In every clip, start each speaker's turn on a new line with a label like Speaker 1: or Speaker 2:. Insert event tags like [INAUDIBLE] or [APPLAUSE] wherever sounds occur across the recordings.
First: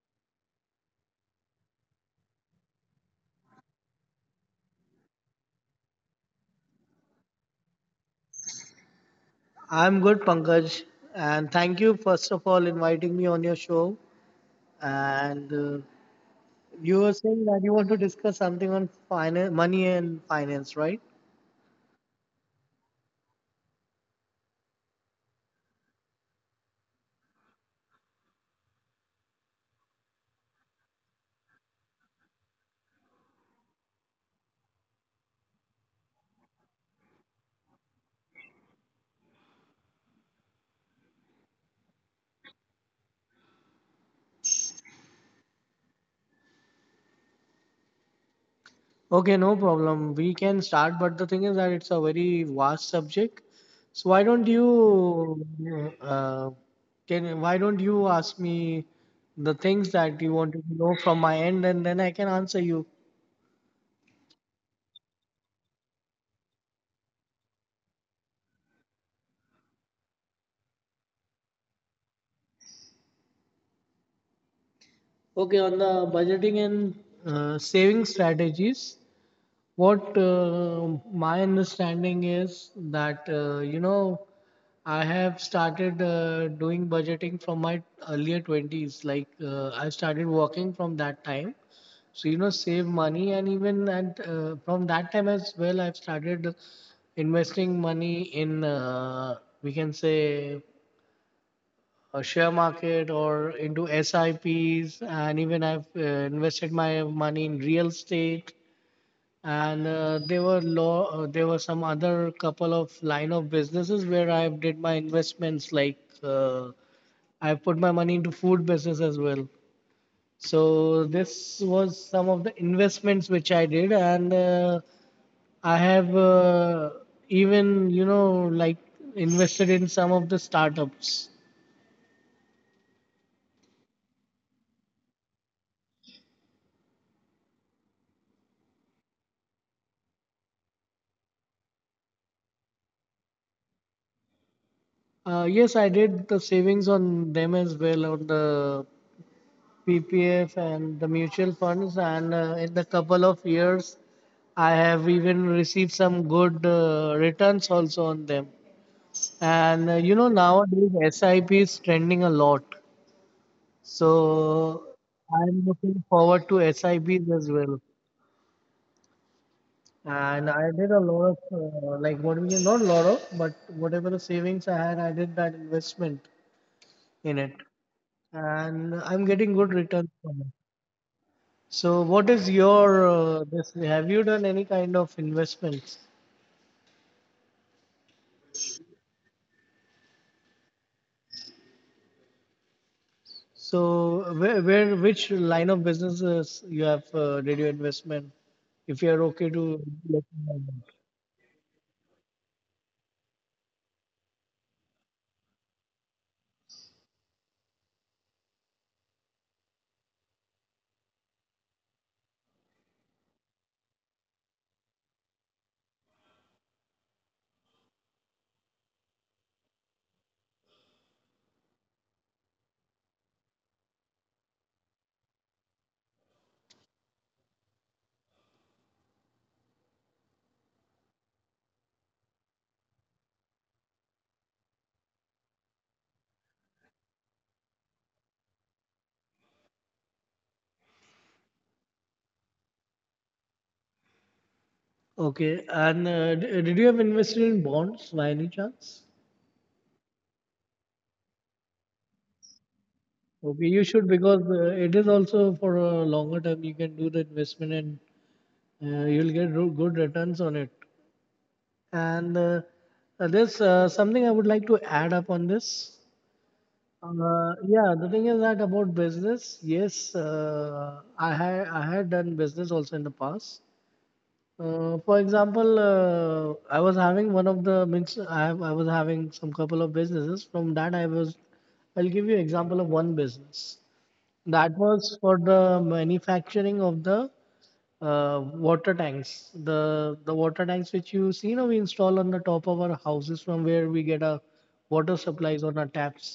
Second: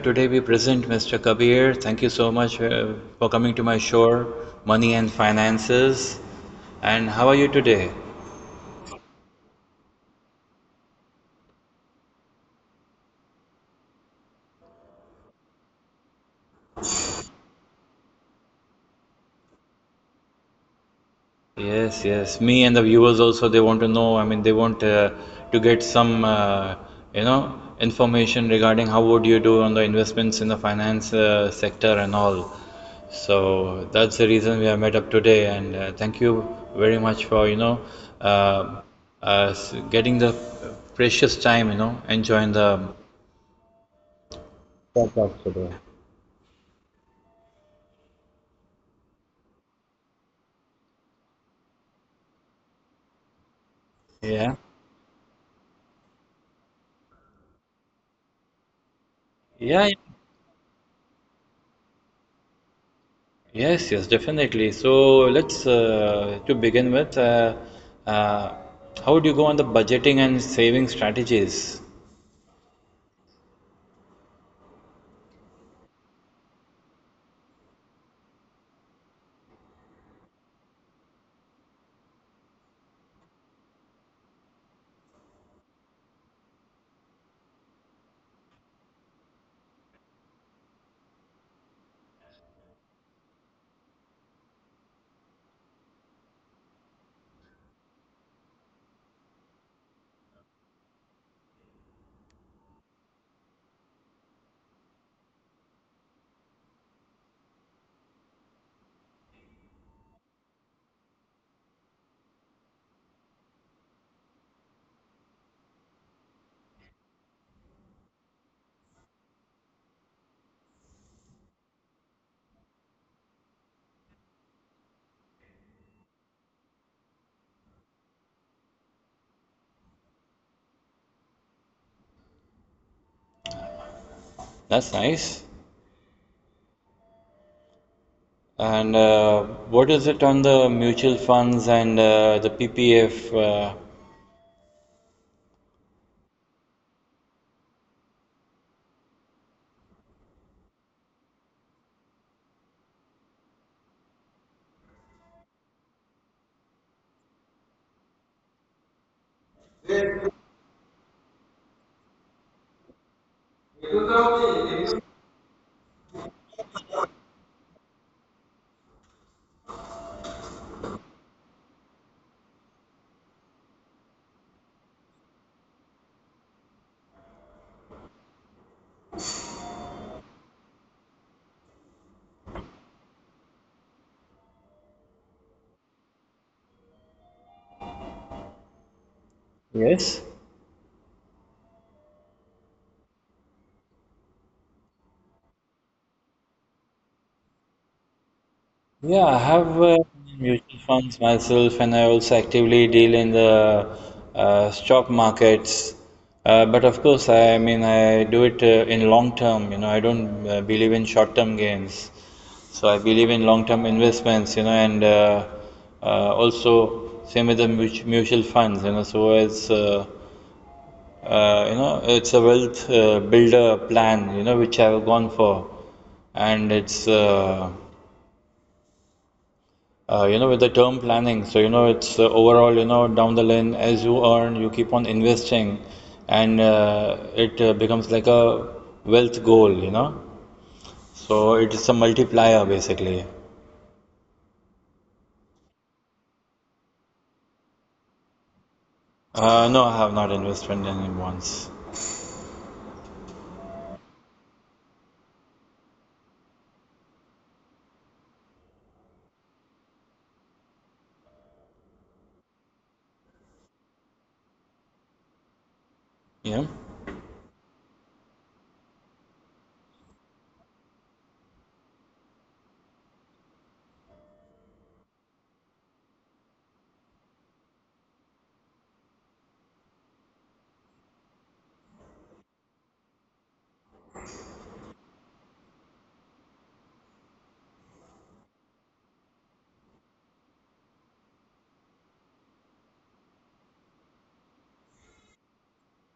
Speaker 1: today we present Mr. Kabir. Thank you so much for coming to my show, Money and Finances. And how are you today?
Speaker 2: I'm good, Pankaj, and thank you first of all inviting me on your show. And you were saying that you want to discuss something on finance, money and finance, right?
Speaker 1: Yes, yes. Me and the viewers also, they want to know. They want to get some, you know, information regarding how would you do on the investments in the finance sector and all. So that's the reason we have met up today. And thank you very much for, you know, uh, getting the precious time, you know, enjoying the.
Speaker 2: Okay, no problem. We can start, but the thing is that it's a very vast subject. So why don't
Speaker 1: Yeah.
Speaker 2: you uh, can why don't you ask me the things that
Speaker 1: Yeah,
Speaker 2: you want to know from my end, and then I can answer you.
Speaker 1: yes, yes, definitely. So let's to begin with, uh, how do you go on the budgeting and saving strategies?
Speaker 2: Okay, on the budgeting and saving strategies. What my understanding is that I have started doing budgeting from my earlier 20s. I started working from that time, so you know save money and even and from that time as well I've started investing money in we can say a share market or into SIPs, and even I've invested my money in real estate, and there were some other couple of line of businesses where I did my investments. Like uh, I put my money into food business as well. So this was some of the investments which I did, and I have even, you know, like invested in some of the startups.
Speaker 1: That's nice. And what is it on the mutual funds and the PPF?
Speaker 2: Yes, I did the savings on them as well, on the PPF and the mutual funds, and in the couple of years I have even received some good returns also on them. And you know, nowadays SIP is trending a lot. So I'm looking forward to SIPs as well. And I did a lot of, like what we can, not a lot of, but whatever the savings I had, I did that investment in it. And I'm getting good returns from it. So what is your, this, have you done any kind of investments?
Speaker 1: Yes.
Speaker 2: So where, which line of businesses you have did you investment?
Speaker 1: Yeah,
Speaker 2: If you
Speaker 1: I
Speaker 2: are okay
Speaker 1: have
Speaker 2: to let me
Speaker 1: mutual
Speaker 2: know that.
Speaker 1: funds myself, and I also actively deal in the stock markets. But of course, I mean, I do it in long term. You know, I don't believe in short term gains. So I believe in long term investments. You know, and also same with the mutual funds. You know, so it's you know it's a wealth builder plan. You know, which I've gone for and it's you know, with the term planning, so you know, it's overall, you know, down the line, as you earn, you keep on investing, and it becomes like a wealth goal, you know. So it is a multiplier basically.
Speaker 2: Okay, and did you have invested in bonds by any chance?
Speaker 1: No, I have not invested in bonds.
Speaker 2: Okay, you should, because it is also for a longer term. You can do the investment and good returns on it. And there's something I would like to add up on this.
Speaker 1: Yeah,
Speaker 2: Yeah, the thing is that about business, yes, I had done business also in the past. For example, I was having one of the means I have, I was having some couple of businesses. From that, I'll give you example of one business that was for the manufacturing of the water tanks. The water tanks which you see now we install on the top of our houses from where we get our water supplies on our taps.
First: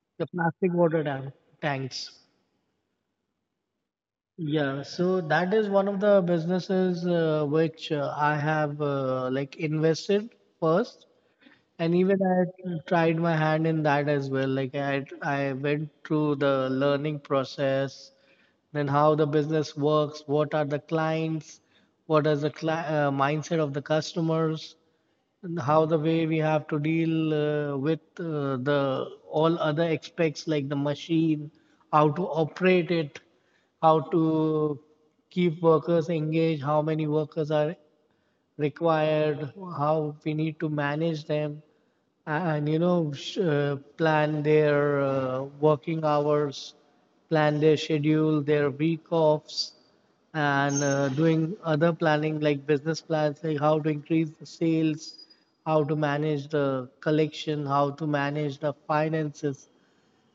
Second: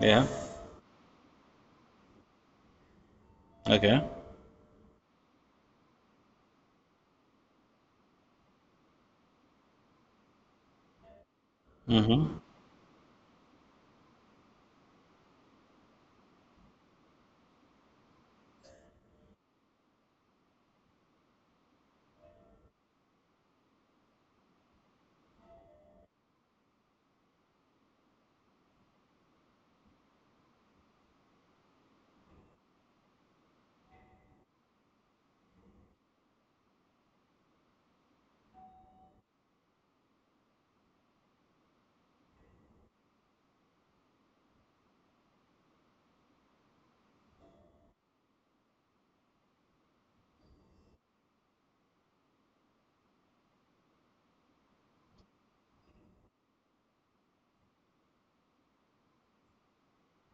Speaker 1: yeah,
Speaker 2: The plastic water tank tanks.
Speaker 1: okay.
Speaker 2: Yeah, so that is one of the businesses which I have like invested first, and even
Speaker 1: Mm-hmm.
Speaker 2: I tried my hand in that as well. Like I went through the learning process, then how the business works, what are the clients, what is the cli mindset of the customers, and how the way we have to deal with the all other aspects like the machine, how to operate it, how to keep workers engaged, how many workers are required, how we need to manage them, and you know, plan their working hours, plan their schedule, their week offs, and doing other planning like business plans, like how to increase the sales, how to manage the collection, how to manage the finances.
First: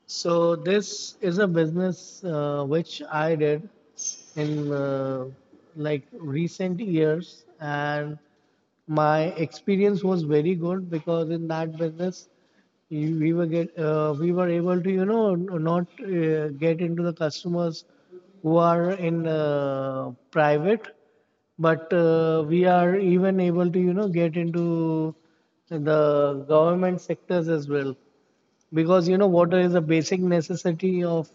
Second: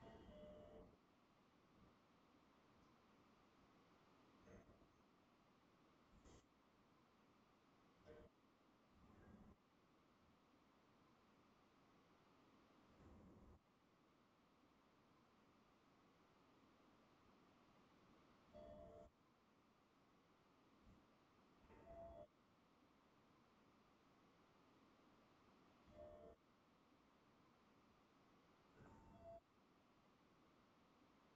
Speaker 2: So this is a business which I did in like recent years, and my experience was very good, because in that business we were able to, you know, not get into the customers who are in private, but we are even able to, you know, get into the government sectors as well, because you know water is a basic necessity of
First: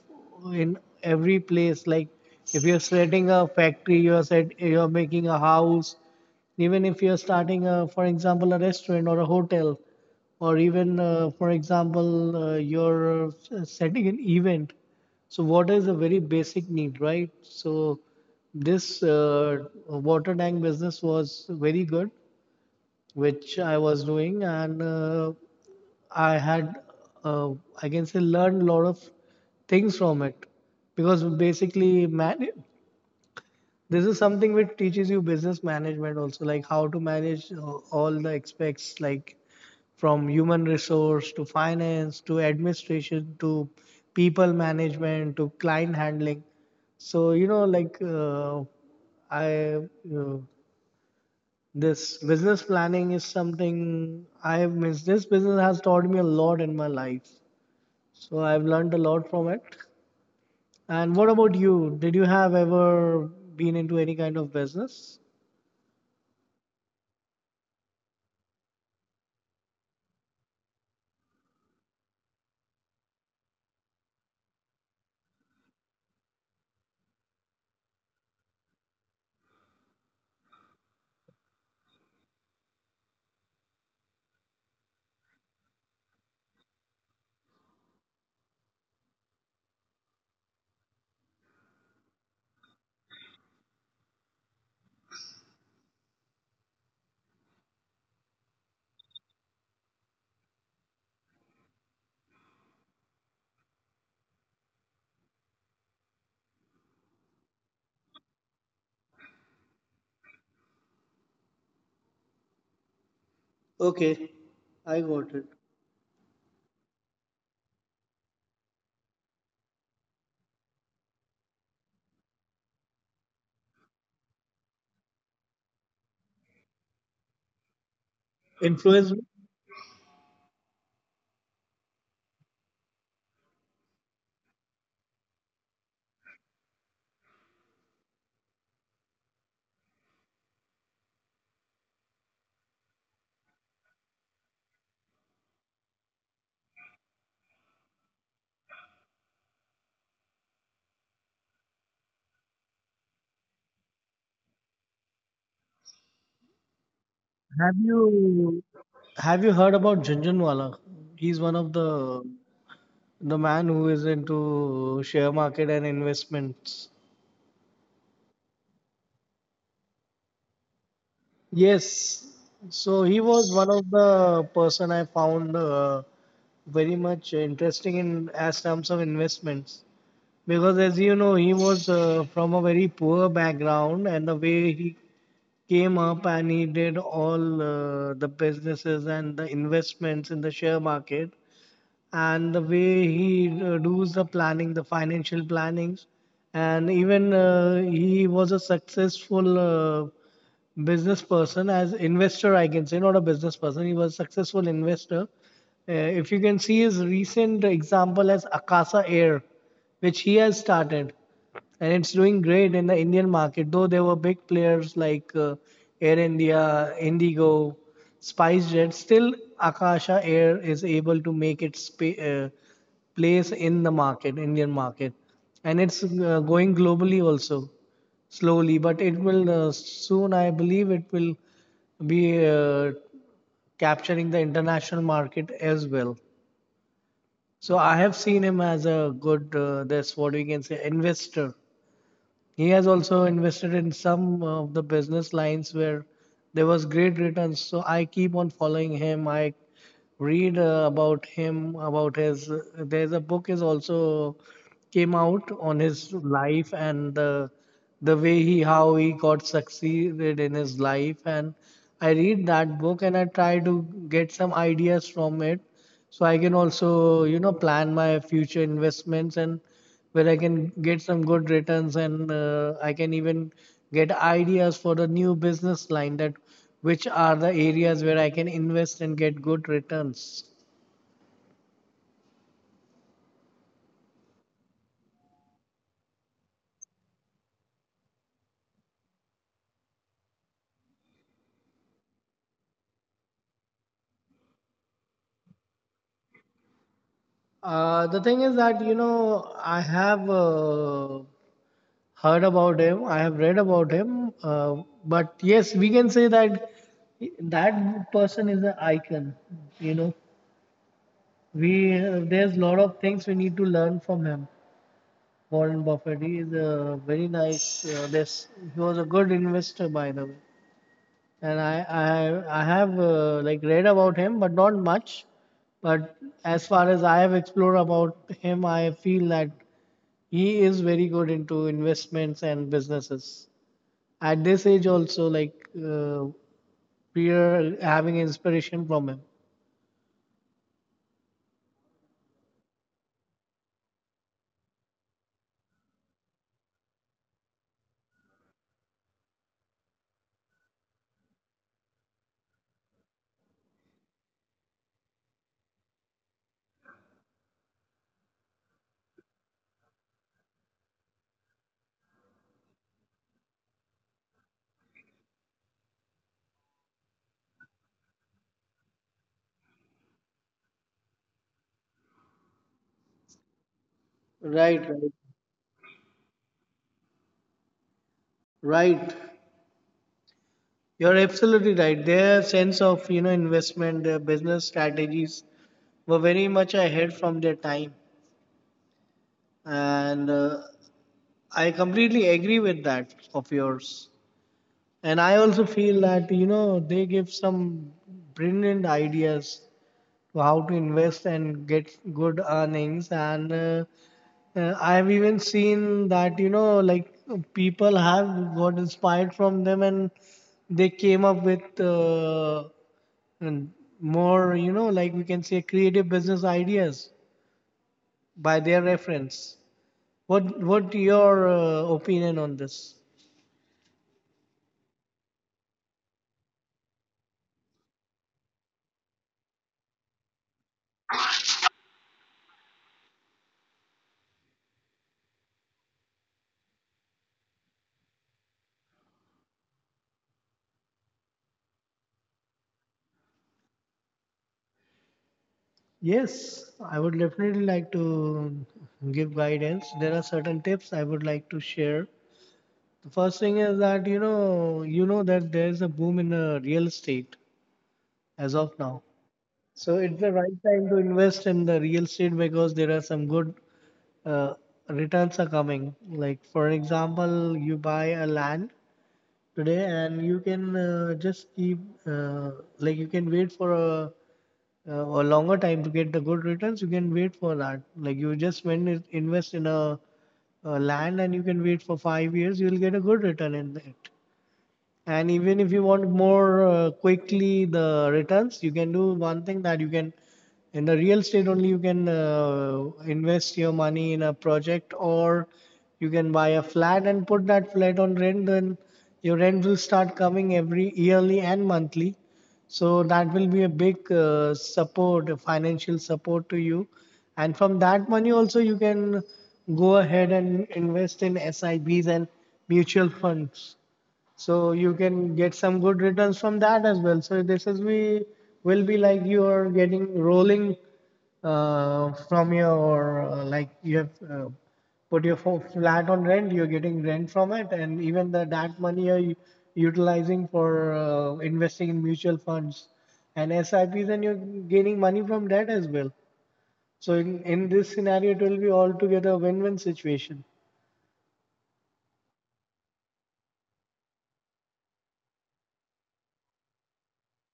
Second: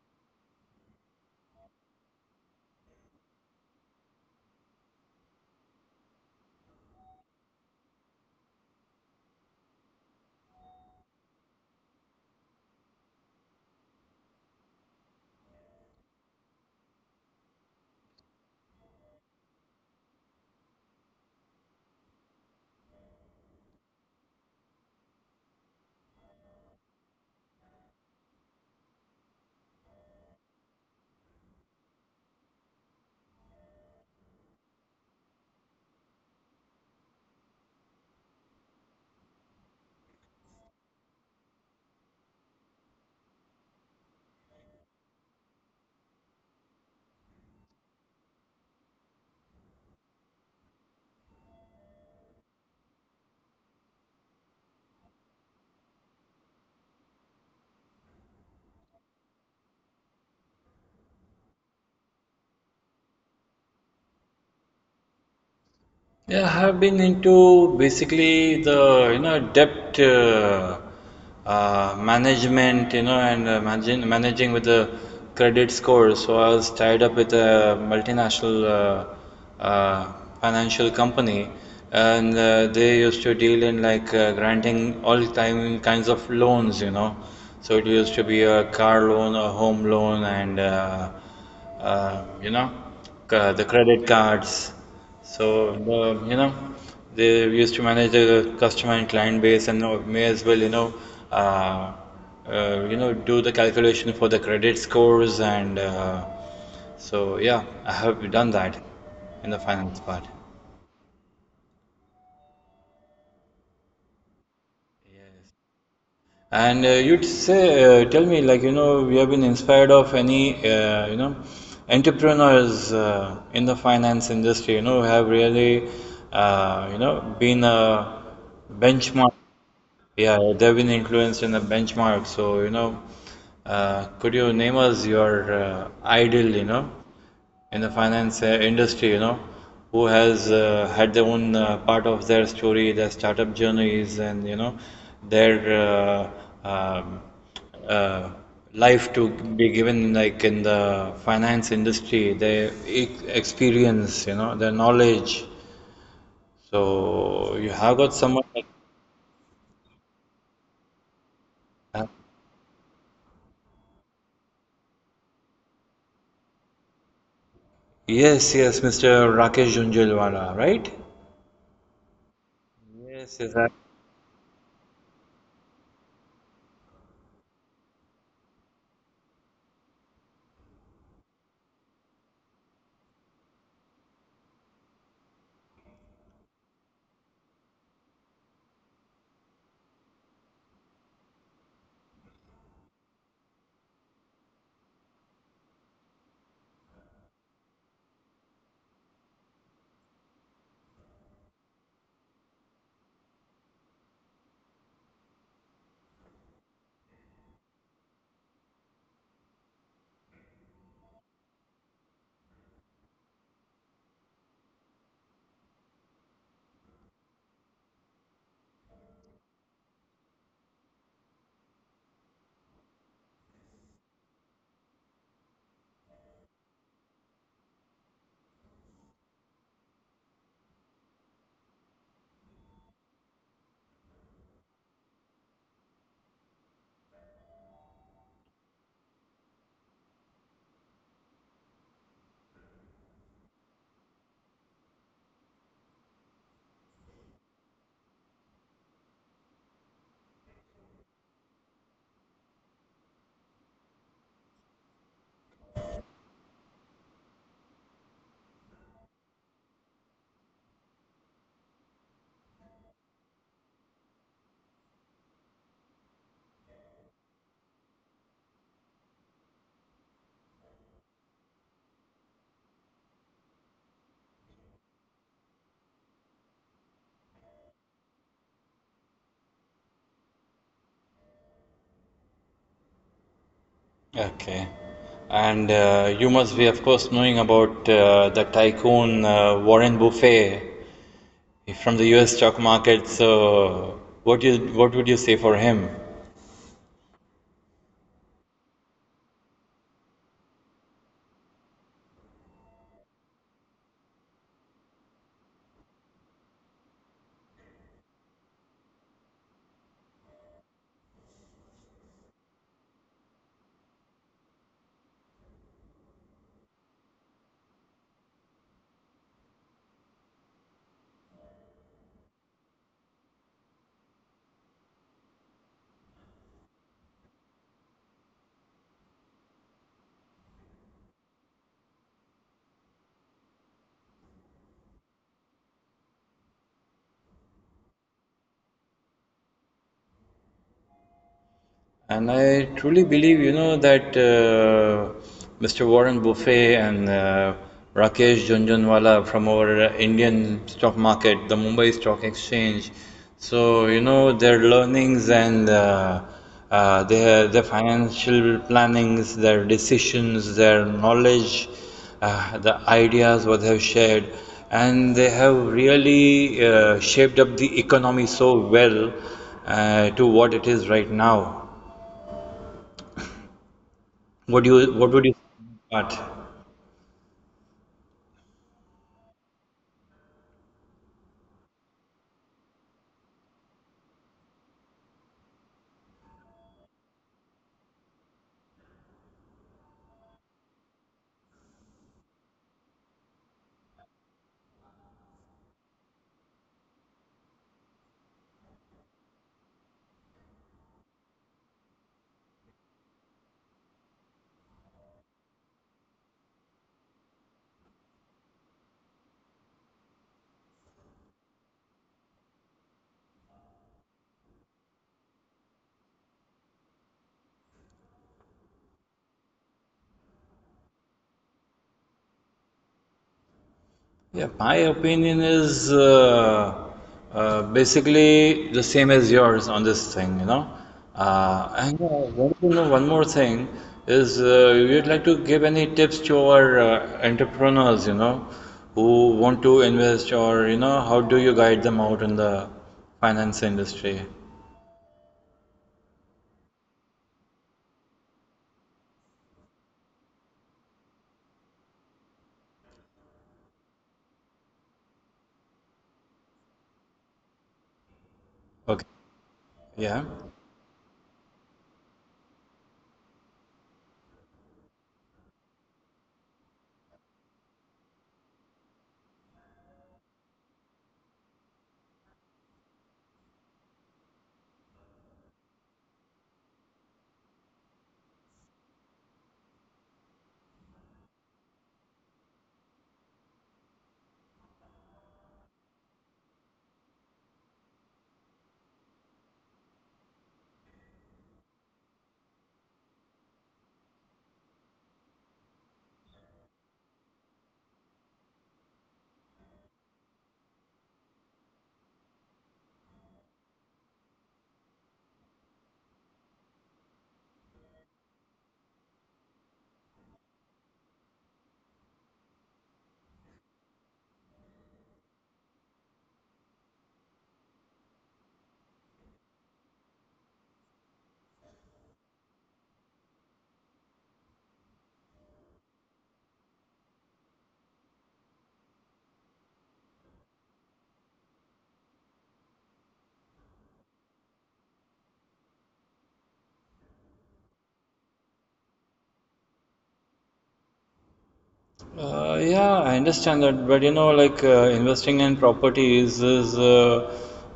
Speaker 2: in every place. Like if you're setting a factory, you're set you're making a house, even if you're starting a, for example, a restaurant or a hotel, or even for example, setting an event. So water is a very basic need, right? So this water tank business was very good, which I was doing, and I had, uh, I can say, learned a lot of things from it, because basically, man, this is something which teaches you business management also, like how to manage all the aspects, like from human resource to finance to administration to people management to client handling. So you know, like I. Uh, this business planning is something I have missed. This business has taught me a lot in my life. So I've learned a lot from it. And what about you? Did you have ever been into any kind of business?
Speaker 1: Yeah, I have been into basically the you know debt management, you know, and managing with the credit score. So I was tied up with a multinational uh, financial company, and they used to deal in like granting all time kinds of loans, you know. So it used to be a car loan, a home loan, and you know, the credit cards. So, the, you know, they used to manage the customer and client base and may as well, uh, you know, do the calculation for the credit scores and so yeah, I have done that in the finance part.
Speaker 2: Okay, I got it.
Speaker 1: And you'd say, tell me, like, you know, we have been inspired of any, you know, entrepreneurs in the finance industry, you know, have really, you know, been a benchmark.
Speaker 2: Influence.
Speaker 1: Yeah, they've been influenced in the benchmark. So, you know, could you name us your idol, you know, in the finance industry, you know, who has had their own part of their story, their startup journeys, and, you know, their um, uh, life to be given like in the finance industry, their e experience, you know, their knowledge. So, you have
Speaker 2: Have
Speaker 1: got someone like
Speaker 2: you have you heard about Junjunwala? He's one of the man who is into share market and investments.
Speaker 1: yes, yes, Mr. Rakesh Jhunjhunwala, right?
Speaker 2: Yes.
Speaker 1: Yes,
Speaker 2: So
Speaker 1: yes.
Speaker 2: he
Speaker 1: I-
Speaker 2: was one of the person I found very much interesting in as terms of investments, because as you know he was from a very poor background, and the way he came up and he did all the businesses and the investments in the share market, and the way he does the planning, the financial plannings, and even he was a successful business person as investor, I can say, not a business person, he was a successful investor. If you can see his recent example as Akasa Air, which he has started, and it's doing great in the Indian market, though there were big players like Air India, Indigo, SpiceJet, still Akasha Air is able to make its uh, place in the market, Indian market, and it's going globally also, slowly, but it will soon, I believe, it will be capturing the international market as well. So I have seen him as a good, that's what we can say, investor. He has also invested in some of the business lines where there was great returns. So I keep on following him. I read about him, about his. There's a book is also came out on his life and the way he how he got succeeded in his life. And I read that book and I try to get some ideas from it, so I can also, you know, plan my future investments, and where I can get some good returns, and I can even get ideas for the new business line, that which are the areas where I can invest and get good returns.
Speaker 1: okay. And you must be, of course, knowing about the tycoon Warren Buffett from the US stock market. So, what you what would you say for him?
Speaker 2: The thing is that you know I have heard about him. I have read about him. But yes, we can say that that person is an icon. You know, we there's a lot of things we need to learn from him. Warren Buffett. He is a very nice. This he was a good investor, by the way. And I have like read about him, but not much. But as far as I have explored about him, I feel that he is very good into investments and businesses. At this age, also, like we are having inspiration from him.
Speaker 1: And I truly believe, you know, that Mr. Warren Buffet and Rakesh Jhunjhunwala from our Indian stock market, the Mumbai Stock Exchange, so, you know, their learnings and their financial plannings, their decisions, their knowledge, the ideas what they have shared, and they have really shaped up the economy so well to what it is right now. What do
Speaker 2: Right,
Speaker 1: you what
Speaker 2: right,
Speaker 1: would you but
Speaker 2: right. You're absolutely right. Their sense of, you know, investment, their business strategies were very much ahead from their time, and I completely agree with that of yours. And I also feel that, you know, they give some brilliant ideas to how to invest and get good earnings. And I have even seen that, you know, like people have got inspired from them, and they came up with. And more, you know, like we can say creative business ideas by their reference. What your opinion on this?
Speaker 1: yeah, my opinion is basically the same as yours on this thing, you know. And want to know one more thing is you'd like to give any tips to our entrepreneurs, you know, who want to invest or you know, how do you guide them out in the finance industry?
Speaker 2: Yes, I would definitely like to give guidance. There are certain tips I would like to share. The first thing is that, you know, you know that there is a boom in real estate as of
Speaker 1: Okay,
Speaker 2: now, so
Speaker 1: yeah.
Speaker 2: it's the right time to invest in the real estate, because there are some good uh, returns are coming. Like for example, you buy a land today, and you can just keep uh, like, you can wait for a longer time to get the good returns. You can wait for that, like you just invest in a land, and you can wait for five years, you will get a good return in it. And even if you want more quickly the returns, you can do one thing, that you can, in the real estate only, you can invest your money in a project, or you can buy a flat and put that flat on rent. Then your rent will start coming every yearly and monthly. So that will be a big support, a financial support to you. And from that money also you can go ahead and invest in SIBs and mutual funds, so you can get some good returns from that as well. So this is, we will be like you are getting rolling from your like you have put your flat on rent, you're getting rent from it, and even the that money you're utilizing for investing in mutual funds and sips, and you're gaining money from that as well. So in this scenario it will be altogether a win-win situation.
Speaker 1: Yeah, I understand that, but you know, like investing in properties is uh,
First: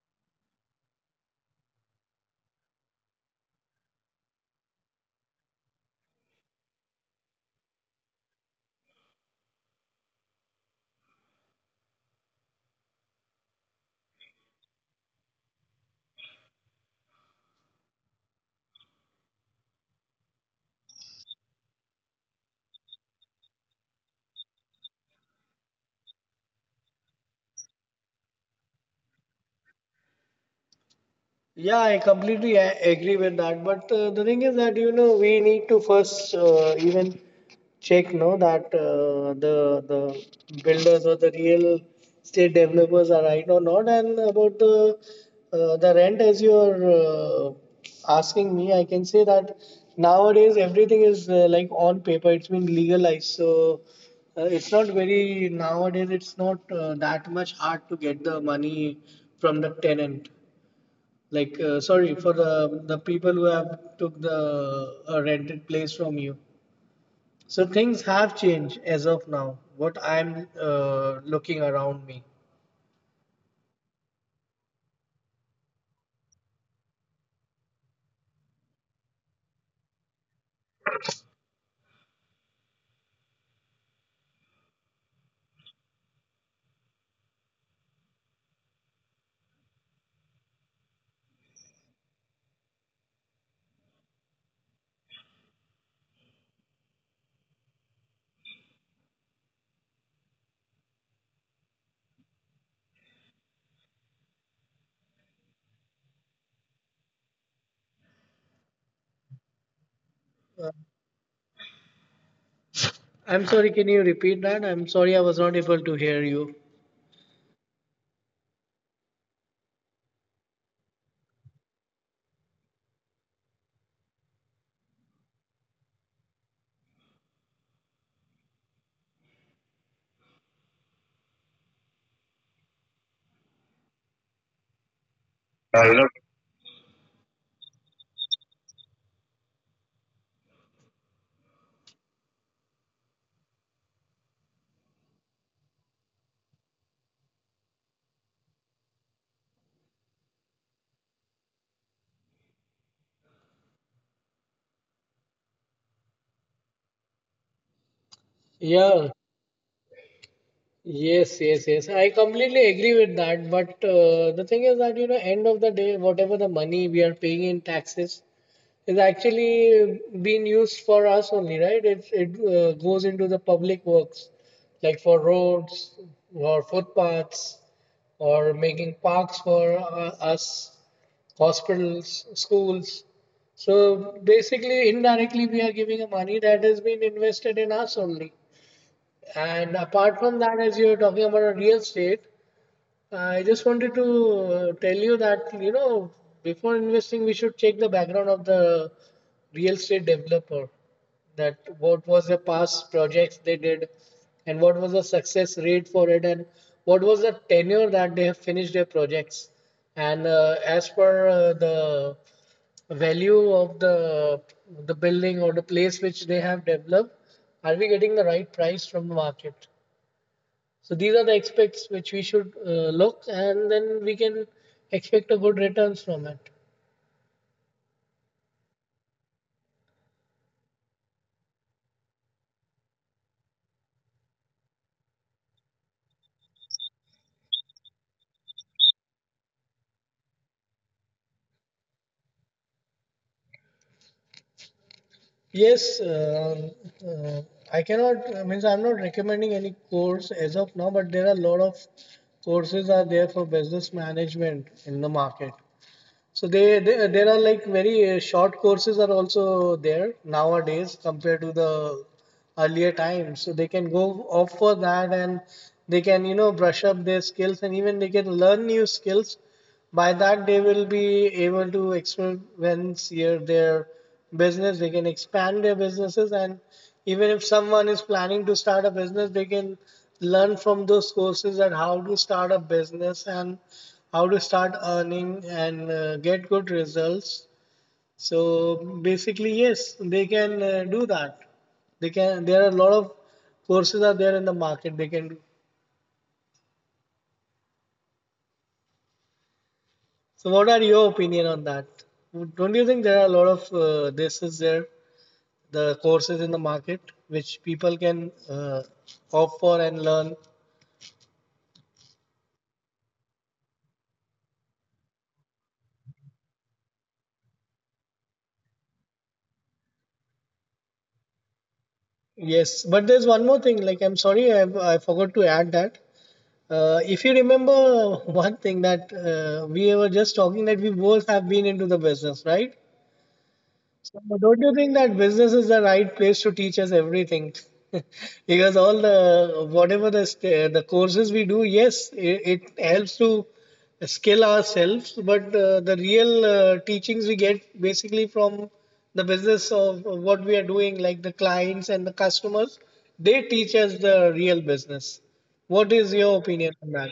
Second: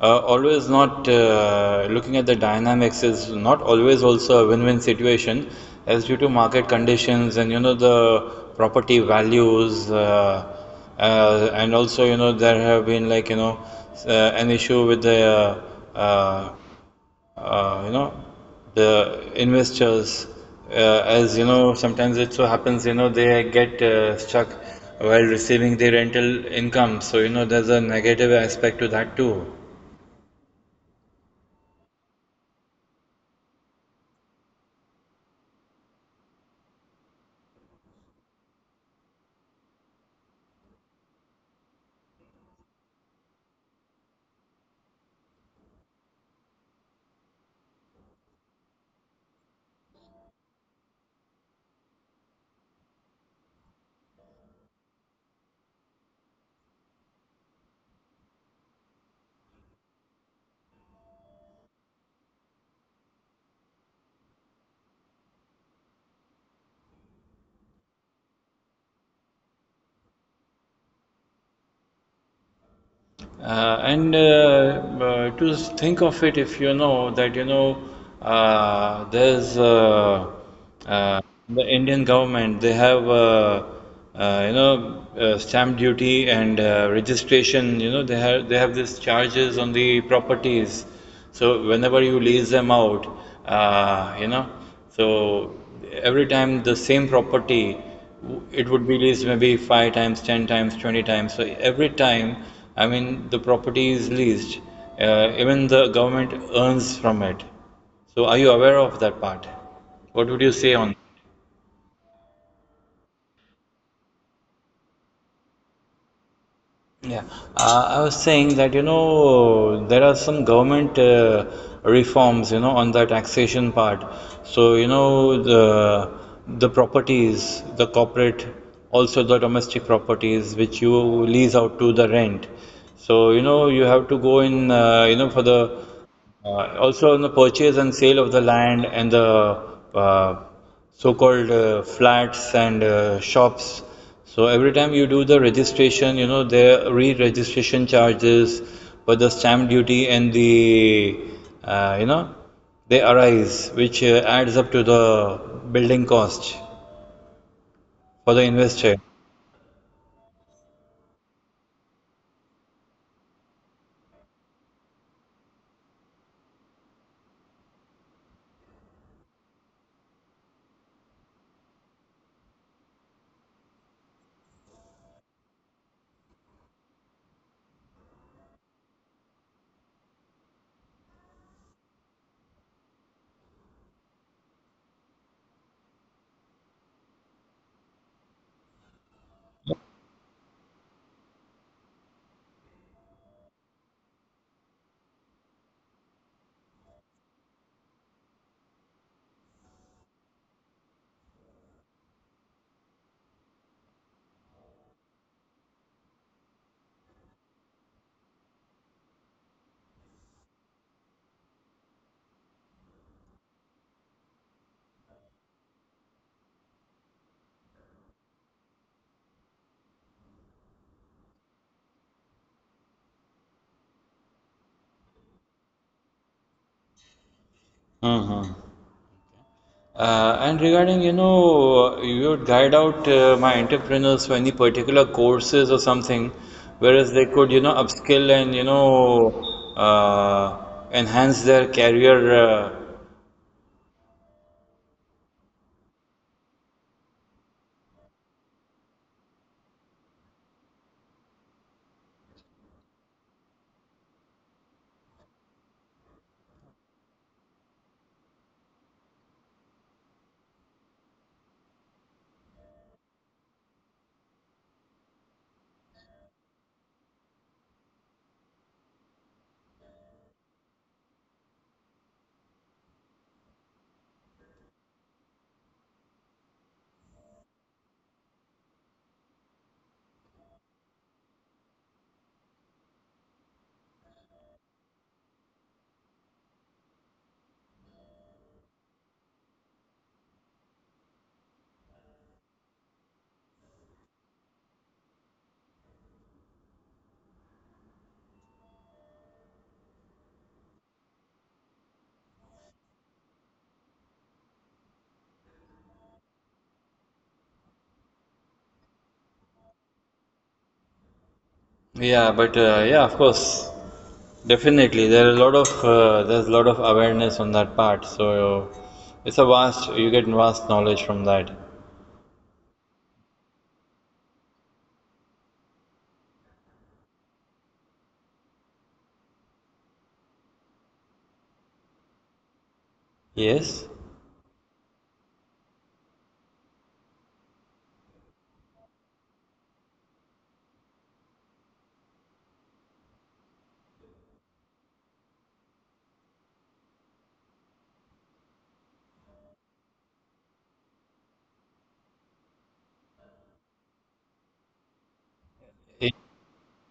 Speaker 1: uh, always not looking at the dynamics is not always also a win-win situation, as due to market conditions and you know the property values, and also you know there have been like you know an issue with the uh, uh, you know the investors as you know sometimes it so happens you know they get stuck while receiving the rental income so you know there's a negative aspect to that too.
Speaker 2: Yeah, I completely agree with that. But the thing is that, you know, we need to first even check, no, that the builders or the real estate developers are right or not. And about the rent, as you're asking me, I can say that nowadays everything is like on paper. It's been legalized, so it's not very nowadays. It's not that much hard to get the money from the tenant. Like, sorry for the people who have took the rented place from you. So things have changed as of now. What I'm looking around me.
Speaker 1: And to think of it if you know that you know uh, there's uh, uh, the Indian government, they have, you know, stamp duty and registration. You know, they have these charges on the properties. So whenever you lease them out, you know, so every time the same property, it would be leased maybe five times, 10 times, 20 times. So every time, I mean, the property is leased. Even the government earns from it. So are you aware of that part? What would you say on?
Speaker 2: I'm sorry. Can you repeat that? I'm sorry. I was not able to hear you.
Speaker 1: Yeah, I was saying that you know there are some government reforms you know on the taxation part. So you know the properties, the corporate, also the domestic properties which you lease out to the rent. So you know you have to go in you know for the
Speaker 2: Hello.
Speaker 1: also on the purchase and sale of the land and the uh, so-called flats and shops. So every time you do the registration, you know, the re-registration charges, but the stamp duty and the, you know, they arise, which adds up to the building cost for the
Speaker 2: Yeah,
Speaker 1: investor.
Speaker 2: yes, yes, yes. I completely agree with that. But the thing is that, you know, end of the day, whatever the money we are paying in taxes, is actually being used for us only, right? It goes into the public works, like for roads or footpaths or making parks for us, hospitals, schools. So basically, indirectly, we are giving a money that has been invested in us only. And apart from that, as you're talking about a real estate, I just wanted to tell you that, you know, before investing, we should check the background of the real estate developer, that what was the past projects they did, and what was the success rate for it, and what was the tenure that they have finished their projects. And as per the value of the building or the place which they have developed, are we getting the right price from the market? So these are the aspects which we should look, and then we can expect a good returns from it.
Speaker 1: Hmm. And regarding, you know, you would guide out my entrepreneurs for any particular courses or something, whereas they could, you know, upskill and, you know, enhance their career.
Speaker 2: Yes, uh, I cannot. I mean, I'm not recommending any course as of now, but there are a lot of courses are there for business management in the market. So they there are like very short courses are also there nowadays compared to the earlier times. So they can go off for that, and they can, you know, brush up their skills, and even they can learn new skills. By that they will be able to experience here their business. They can expand their businesses, and even if someone is planning to start a business, they can learn from those courses, and how to start a business and how to start earning and get good results. So basically, yes, they can do that. They can, there are a lot of courses are there in the market, they can do. So what are your opinion on that? Don't you think there are a lot of this is there, the courses in the market which people can opt for and learn?
Speaker 1: Yeah, but yeah, of course, definitely. There are a lot of there's a lot of awareness on that part. So it's a vast, you get vast knowledge from that.
Speaker 2: Yes, but there's one more thing, like, I'm sorry, I forgot to add that. If you remember [LAUGHS] one thing, that we were just talking that we both have been into the business, right?
Speaker 1: Yes.
Speaker 2: So don't you think that business is the right place to teach us everything? [LAUGHS] Because all the, whatever the the courses we do, yes, it helps to skill ourselves, but the real teachings we get basically from the business of what we are doing, like the clients and the customers, they teach us the real business. What is your opinion on that?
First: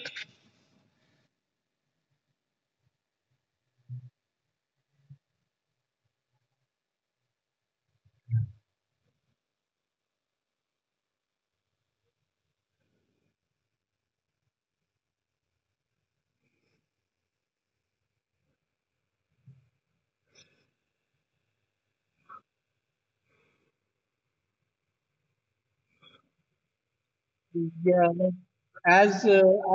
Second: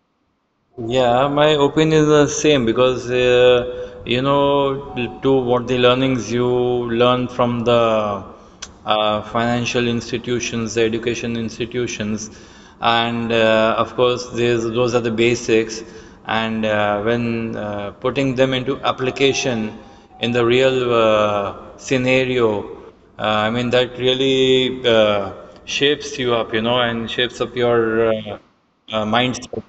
Speaker 1: Yeah, my opinion is the same because you know to what the learnings you learn from the financial institutions, the education institutions, and of course there's, those are the basics. And when putting them into application in the real scenario, I mean that really shapes you up, you know, and shapes up
Speaker 2: Yeah,
Speaker 1: your
Speaker 2: like, as uh,
Speaker 1: mindset.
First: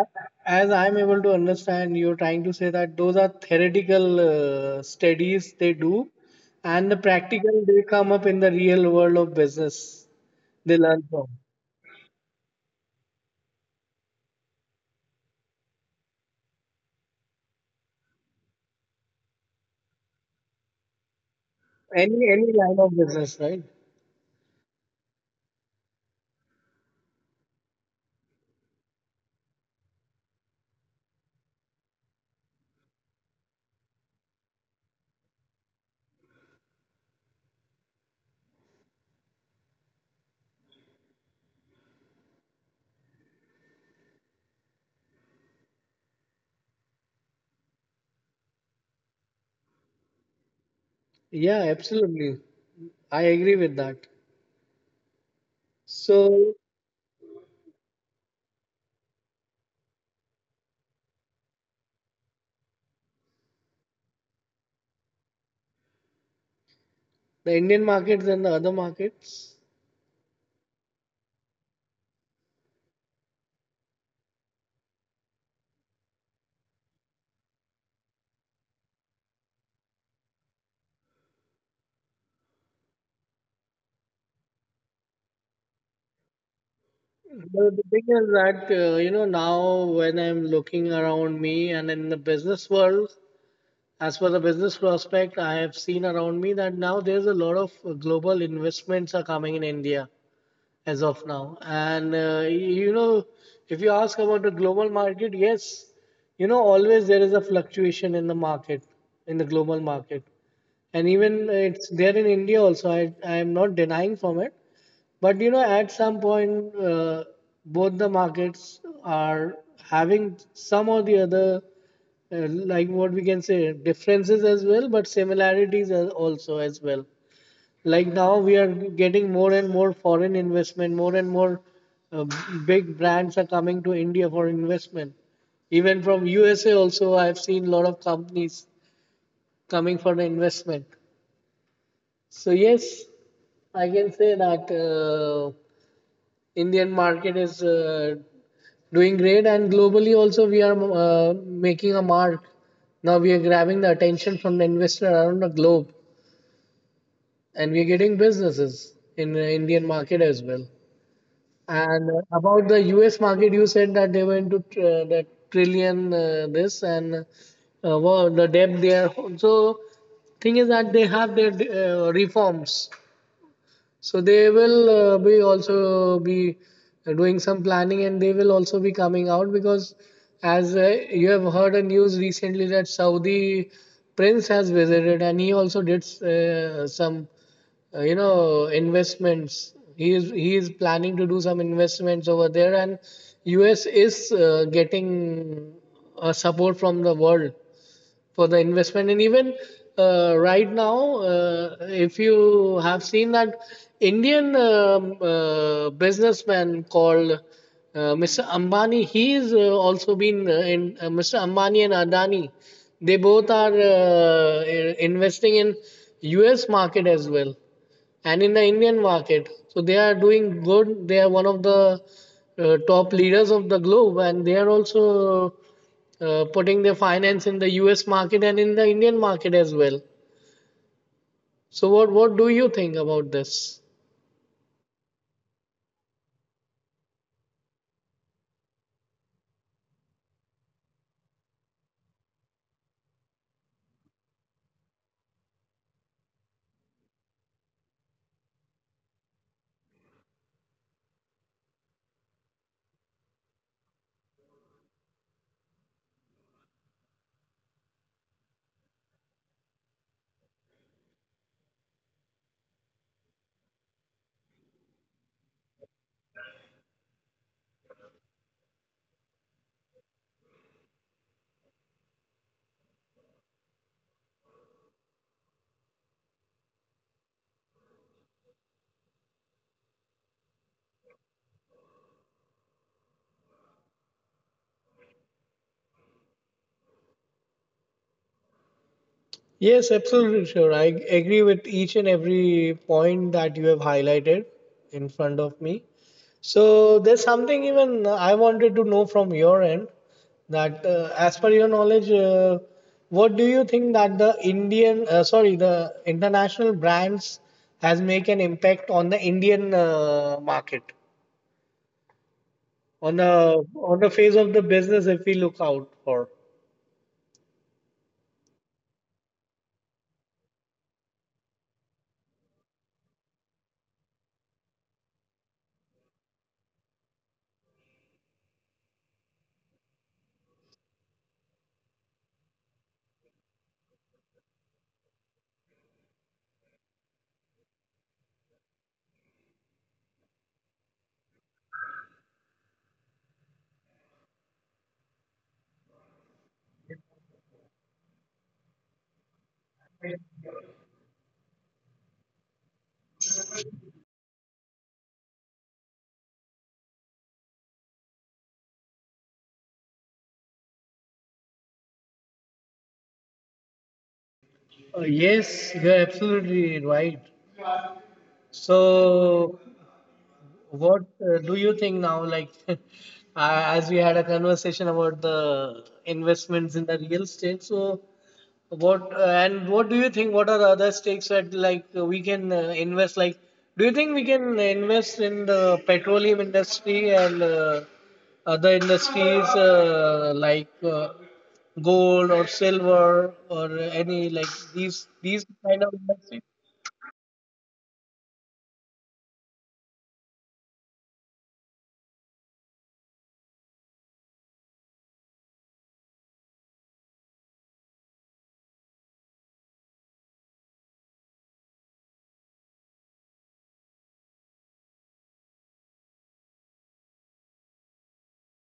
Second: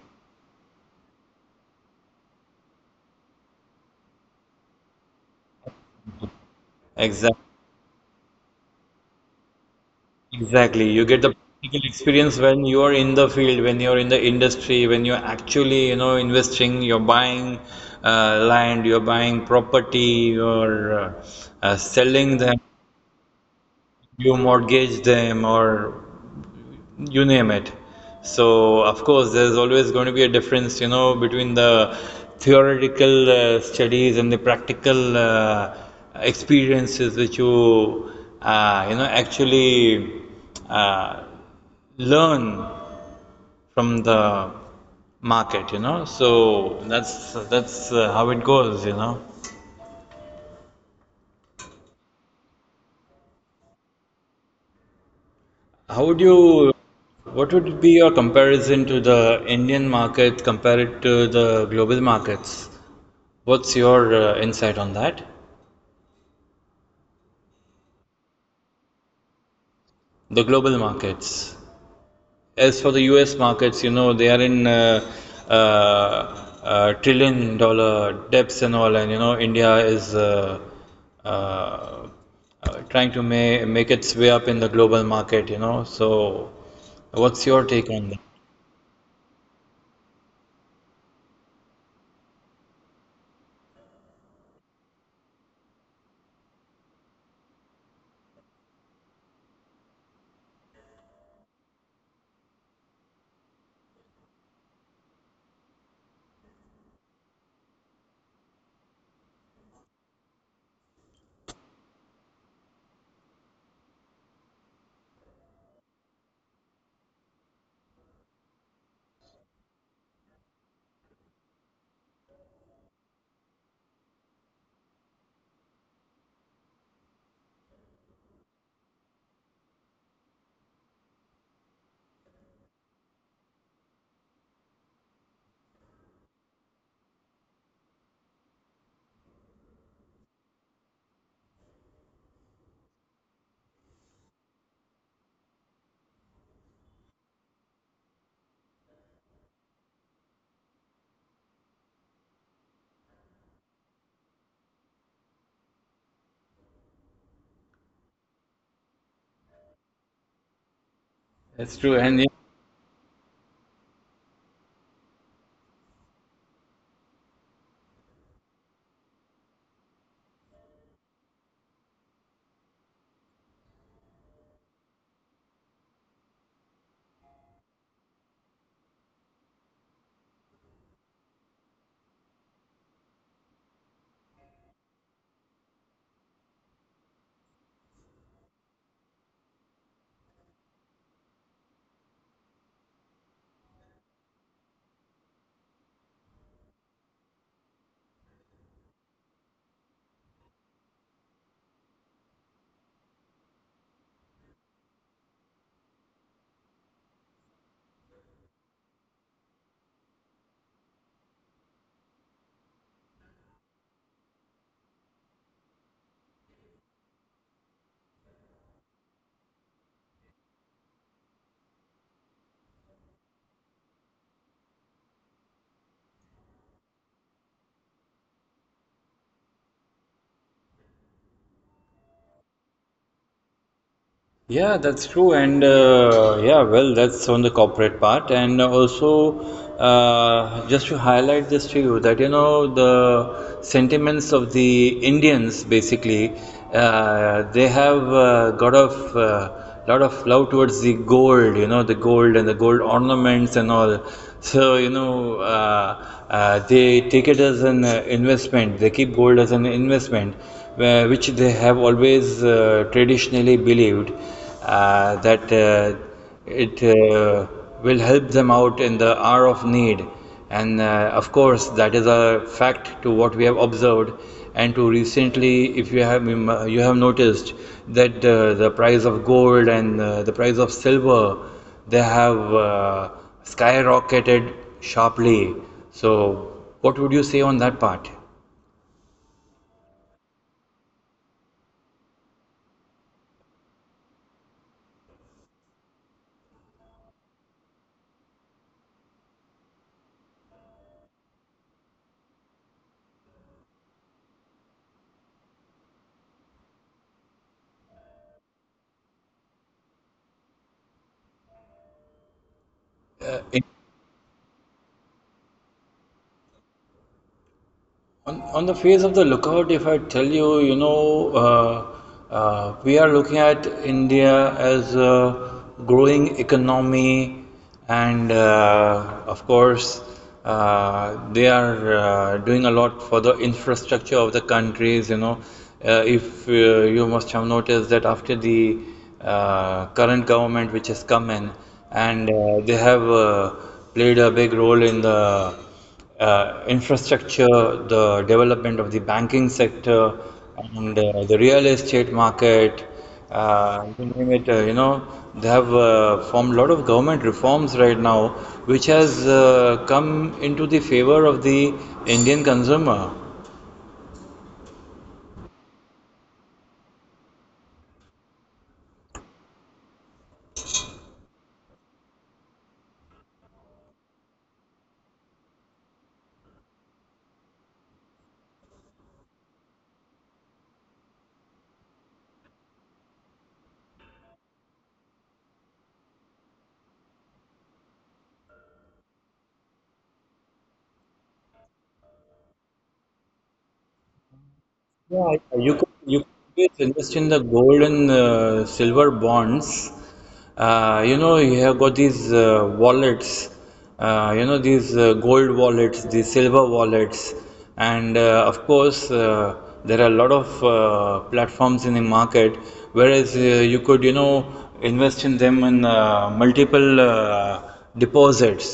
Speaker 2: as I'm able to understand, you're trying to say that those are theoretical studies they do, and the
Speaker 1: Exactly.
Speaker 2: practical they come up in the real world of business. They
Speaker 1: Exactly.
Speaker 2: learn
Speaker 1: You get
Speaker 2: from
Speaker 1: the practical experience when you're in the field, when you're in the industry, when you're actually, you know, investing, you're buying land, you're buying property, you're selling
Speaker 2: any
Speaker 1: them,
Speaker 2: line of business, right?
Speaker 1: you mortgage them or you name it. So, of course, there's always going to be a difference, you know, between the theoretical studies and the practical experiences which you, you know, actually uh, learn from the market, you know. So that's how it goes, you know.
Speaker 2: Yeah, absolutely. I agree with that.
Speaker 1: How would
Speaker 2: So,
Speaker 1: you what would be your comparison to the Indian market compared to the global markets? What's your insight on that?
Speaker 2: the Indian markets and the other markets.
Speaker 1: The global markets. As for the US markets, you know, they are in trillion dollar debts and all, and you know, India is uh, trying to ma make its way up in the global market, you know. So, what's your
Speaker 2: The
Speaker 1: take on
Speaker 2: thing
Speaker 1: that?
Speaker 2: is that you know, now when I'm looking around me and in the business world, as for the business prospect, I have seen around me that now there's a lot of global investments are coming in India as of now. And you know, if you ask about the global market, yes, you know, always there is a fluctuation in the market, in the global market. And even it's there in India also. I am not denying from it. But you know, at some point, both the markets are having some or the other, like what we can say, differences as well, but similarities as also as well. Like now, we are getting more and more foreign investment, more and more uh, big brands are coming to India for investment. Even from USA, also, I've seen a lot of companies coming for the investment. So, yes, I can say that Indian market is doing great, and globally also we are making a mark. Now we are grabbing the attention from the investor around the globe, and we are getting businesses in the Indian market as well.
Speaker 1: That's true.
Speaker 2: And
Speaker 1: And
Speaker 2: about the US market, you said that they were into the trillion this and well, the debt there. So thing is that they have their reforms. So they will be also be doing some planning, and they will also be coming out, because as you have heard a news recently that Saudi prince has visited, and he also did some you know, investments. He is, he is planning to do some investments over there, and US is getting support from the world for the investment. And even right now, if you have seen that Indian businessman called Mr. Ambani, he is also been in Mr. Ambani and Adani, they both are investing in US market as well, and in the Indian market. So they are doing good. They are one of the top leaders of the globe, and they are also putting their finance in the U.S. market and in the Indian market as well. So what do you think about this?
Speaker 1: yeah, that's true. And yeah, well, that's on the corporate part. And also, just to highlight this to you, that you know, the sentiments of the Indians basically, they have got of lot of love towards the gold, you know, the gold and the gold ornaments and all. So, you know, they take it as an investment. They keep gold as an investment where- which they have always traditionally believed that it will help them out in the hour of need. And of course, that is a fact to what we have observed. And to recently, if you have you have noticed that the price of gold and the price of silver, they have skyrocketed sharply. So, what would you say on that part?
Speaker 2: Yes, absolutely sure. I agree with each and every point that you have highlighted in front of me. So there's something even I wanted to know from your end, that as per your knowledge, what do you think that the Indian, sorry, the international brands has make an impact on the Indian market, on the face of the business if we look out for?
Speaker 1: On the face of the lookout, if I tell you, you know, we are looking at India as a growing economy, and of course, they are doing a lot for the infrastructure of the countries. You know, if you must have noticed that after the current government which has come in, and they have played a big role in the infrastructure, the development of the banking sector, and the real estate market. You name it, you know, they have formed a lot of government reforms right now, which has come into the favor of the Indian consumer.
Speaker 2: Yes, you're absolutely right. So, what do you think now? Like, [LAUGHS] as we had a conversation about the investments in the real estate, so what and what do you think? What are the other stakes that, like, we can invest? Like, do you think we can invest in the petroleum industry and other industries like gold or silver or any, like,
Speaker 1: Yeah,
Speaker 2: these kind of
Speaker 1: you could
Speaker 2: industries?
Speaker 1: always invest in the gold and silver bonds. You know, you have got these wallets. You know, these gold wallets, these silver wallets, and of course, there are a lot of platforms in the market. Whereas you could, you know, invest in them in multiple deposits.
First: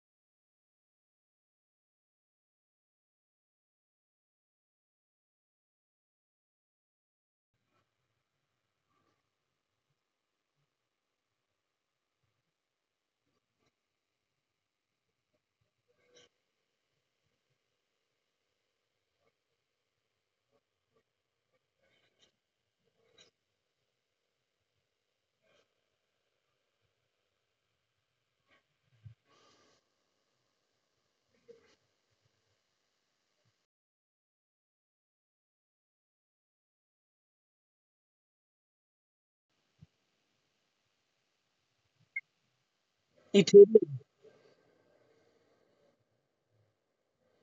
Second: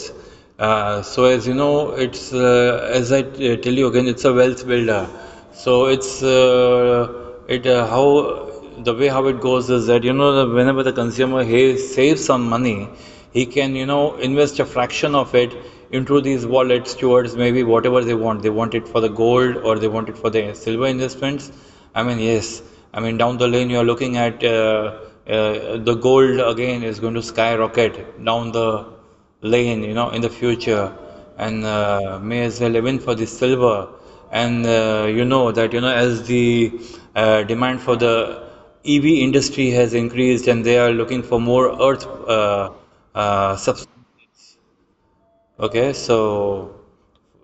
Speaker 1: So as you know, it's as I tell you again, it's a wealth builder. So it's it how the way how it goes is that you know that whenever the consumer he saves some money, he can you know invest a fraction of it into these wallets towards maybe whatever they want. They want it for the gold or they want it for the silver investments. I mean yes, I mean down the lane you are looking at the gold again is going to skyrocket down the lane, you know, in the future, and may as well even for the silver. And you know that you know as the demand for the EV industry has increased, and they are looking for more earth subs.
Speaker 2: Ethereum.
Speaker 1: Okay, so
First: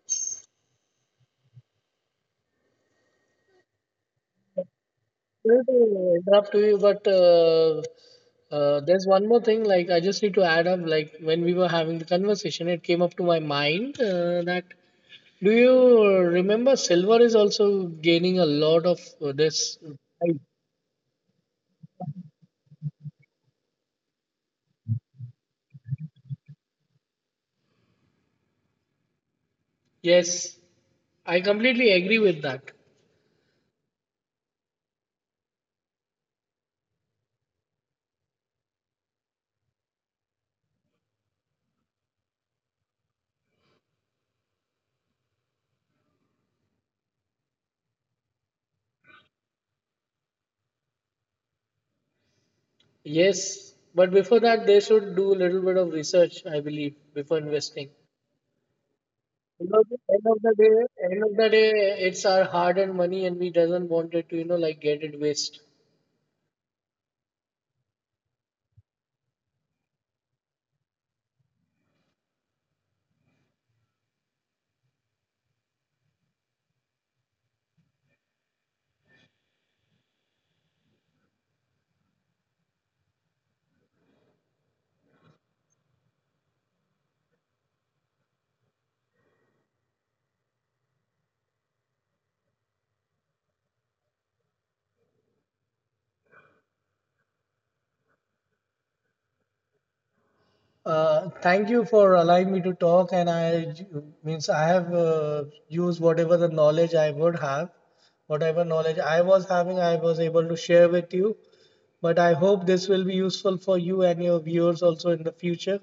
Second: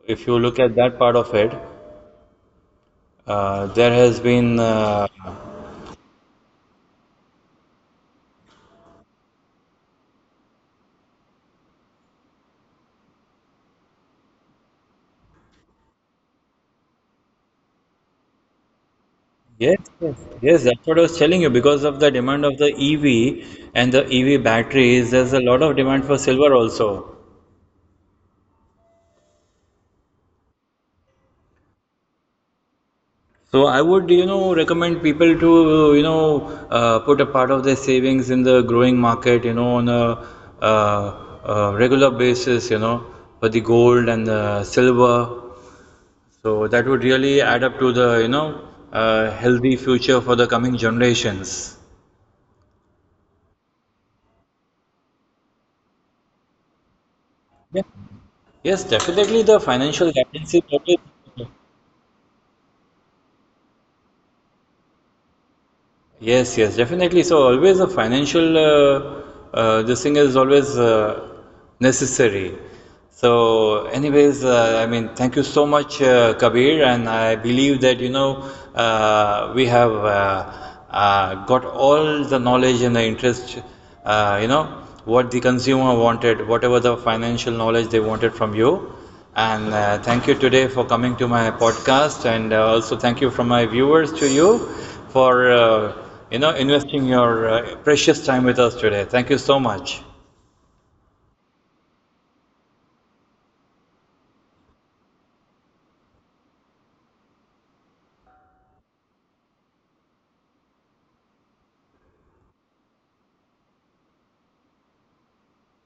Speaker 1: if you look at that part of it, there has been
Speaker 2: Sorry to interrupt you, but there's one more thing. Like, I just need to add up. Like, when we were having the conversation, it came up to my mind that, do you remember silver is also gaining a lot of
Speaker 1: yes,
Speaker 2: this
Speaker 1: yes,
Speaker 2: hype?
Speaker 1: yes. That's what I was telling you. Because of the demand of the EV and the EV batteries, there's a lot of demand for silver also.
Speaker 2: Yes, I completely agree with that.
Speaker 1: So I would, you know, recommend people to, you know, put a part of their savings in the growing market, you know, on a uh, regular basis, you know, for the gold and the silver. So that would really add up to the, you know, healthy future for the coming generations.
Speaker 2: Yes, but before that, they should do a little bit of research, I believe, before
Speaker 1: Yeah.
Speaker 2: investing.
Speaker 1: Yes, definitely the
Speaker 2: Because at
Speaker 1: financial
Speaker 2: the end of
Speaker 1: guidance
Speaker 2: the
Speaker 1: is what is
Speaker 2: day, it's our hard-earned money, and we doesn't want it to, you know, like, get it waste.
Speaker 1: yes, yes, definitely. So always a financial this thing is always necessary. So, anyways, thank you so much, Kabir, and I believe that you know we have got all the knowledge and the interest, you know, what the consumer wanted, whatever the financial knowledge they wanted from you. And thank you today for coming to my podcast, and also thank you from my viewers to you for you know investing your precious time with us today. Thank you so much.
Speaker 2: Thank you for allowing me to talk, and I means, I have used whatever the knowledge I would have, whatever knowledge I was having, I was able to share with you. But I hope this will be useful for you and your viewers also in the future.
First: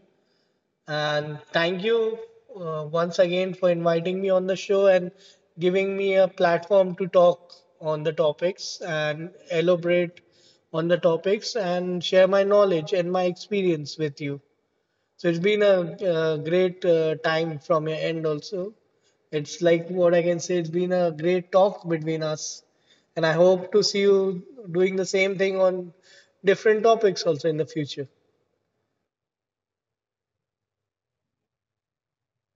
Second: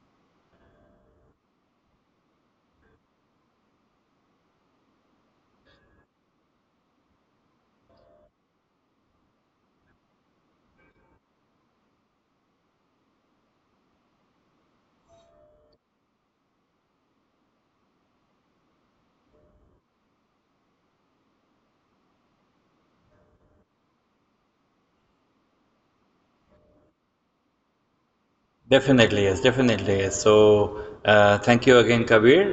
Speaker 2: And thank you once again for inviting me on the show and giving me a platform to talk on the topics and elaborate on the topics and share my knowledge and my experience with you. So it's been a great time from your end also. It's like, what I can say, it's been a great talk between us. And I hope to see you doing the same thing on different topics also in the future.
Speaker 1: Definitely yes, definitely yes. So thank you again, Kabir.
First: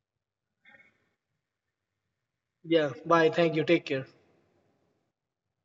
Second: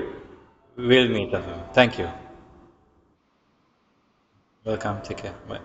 Speaker 1: We'll meet again. Thank you.
Speaker 2: Yeah, bye. Thank you. Take care.
Speaker 1: Welcome. Take care. Bye.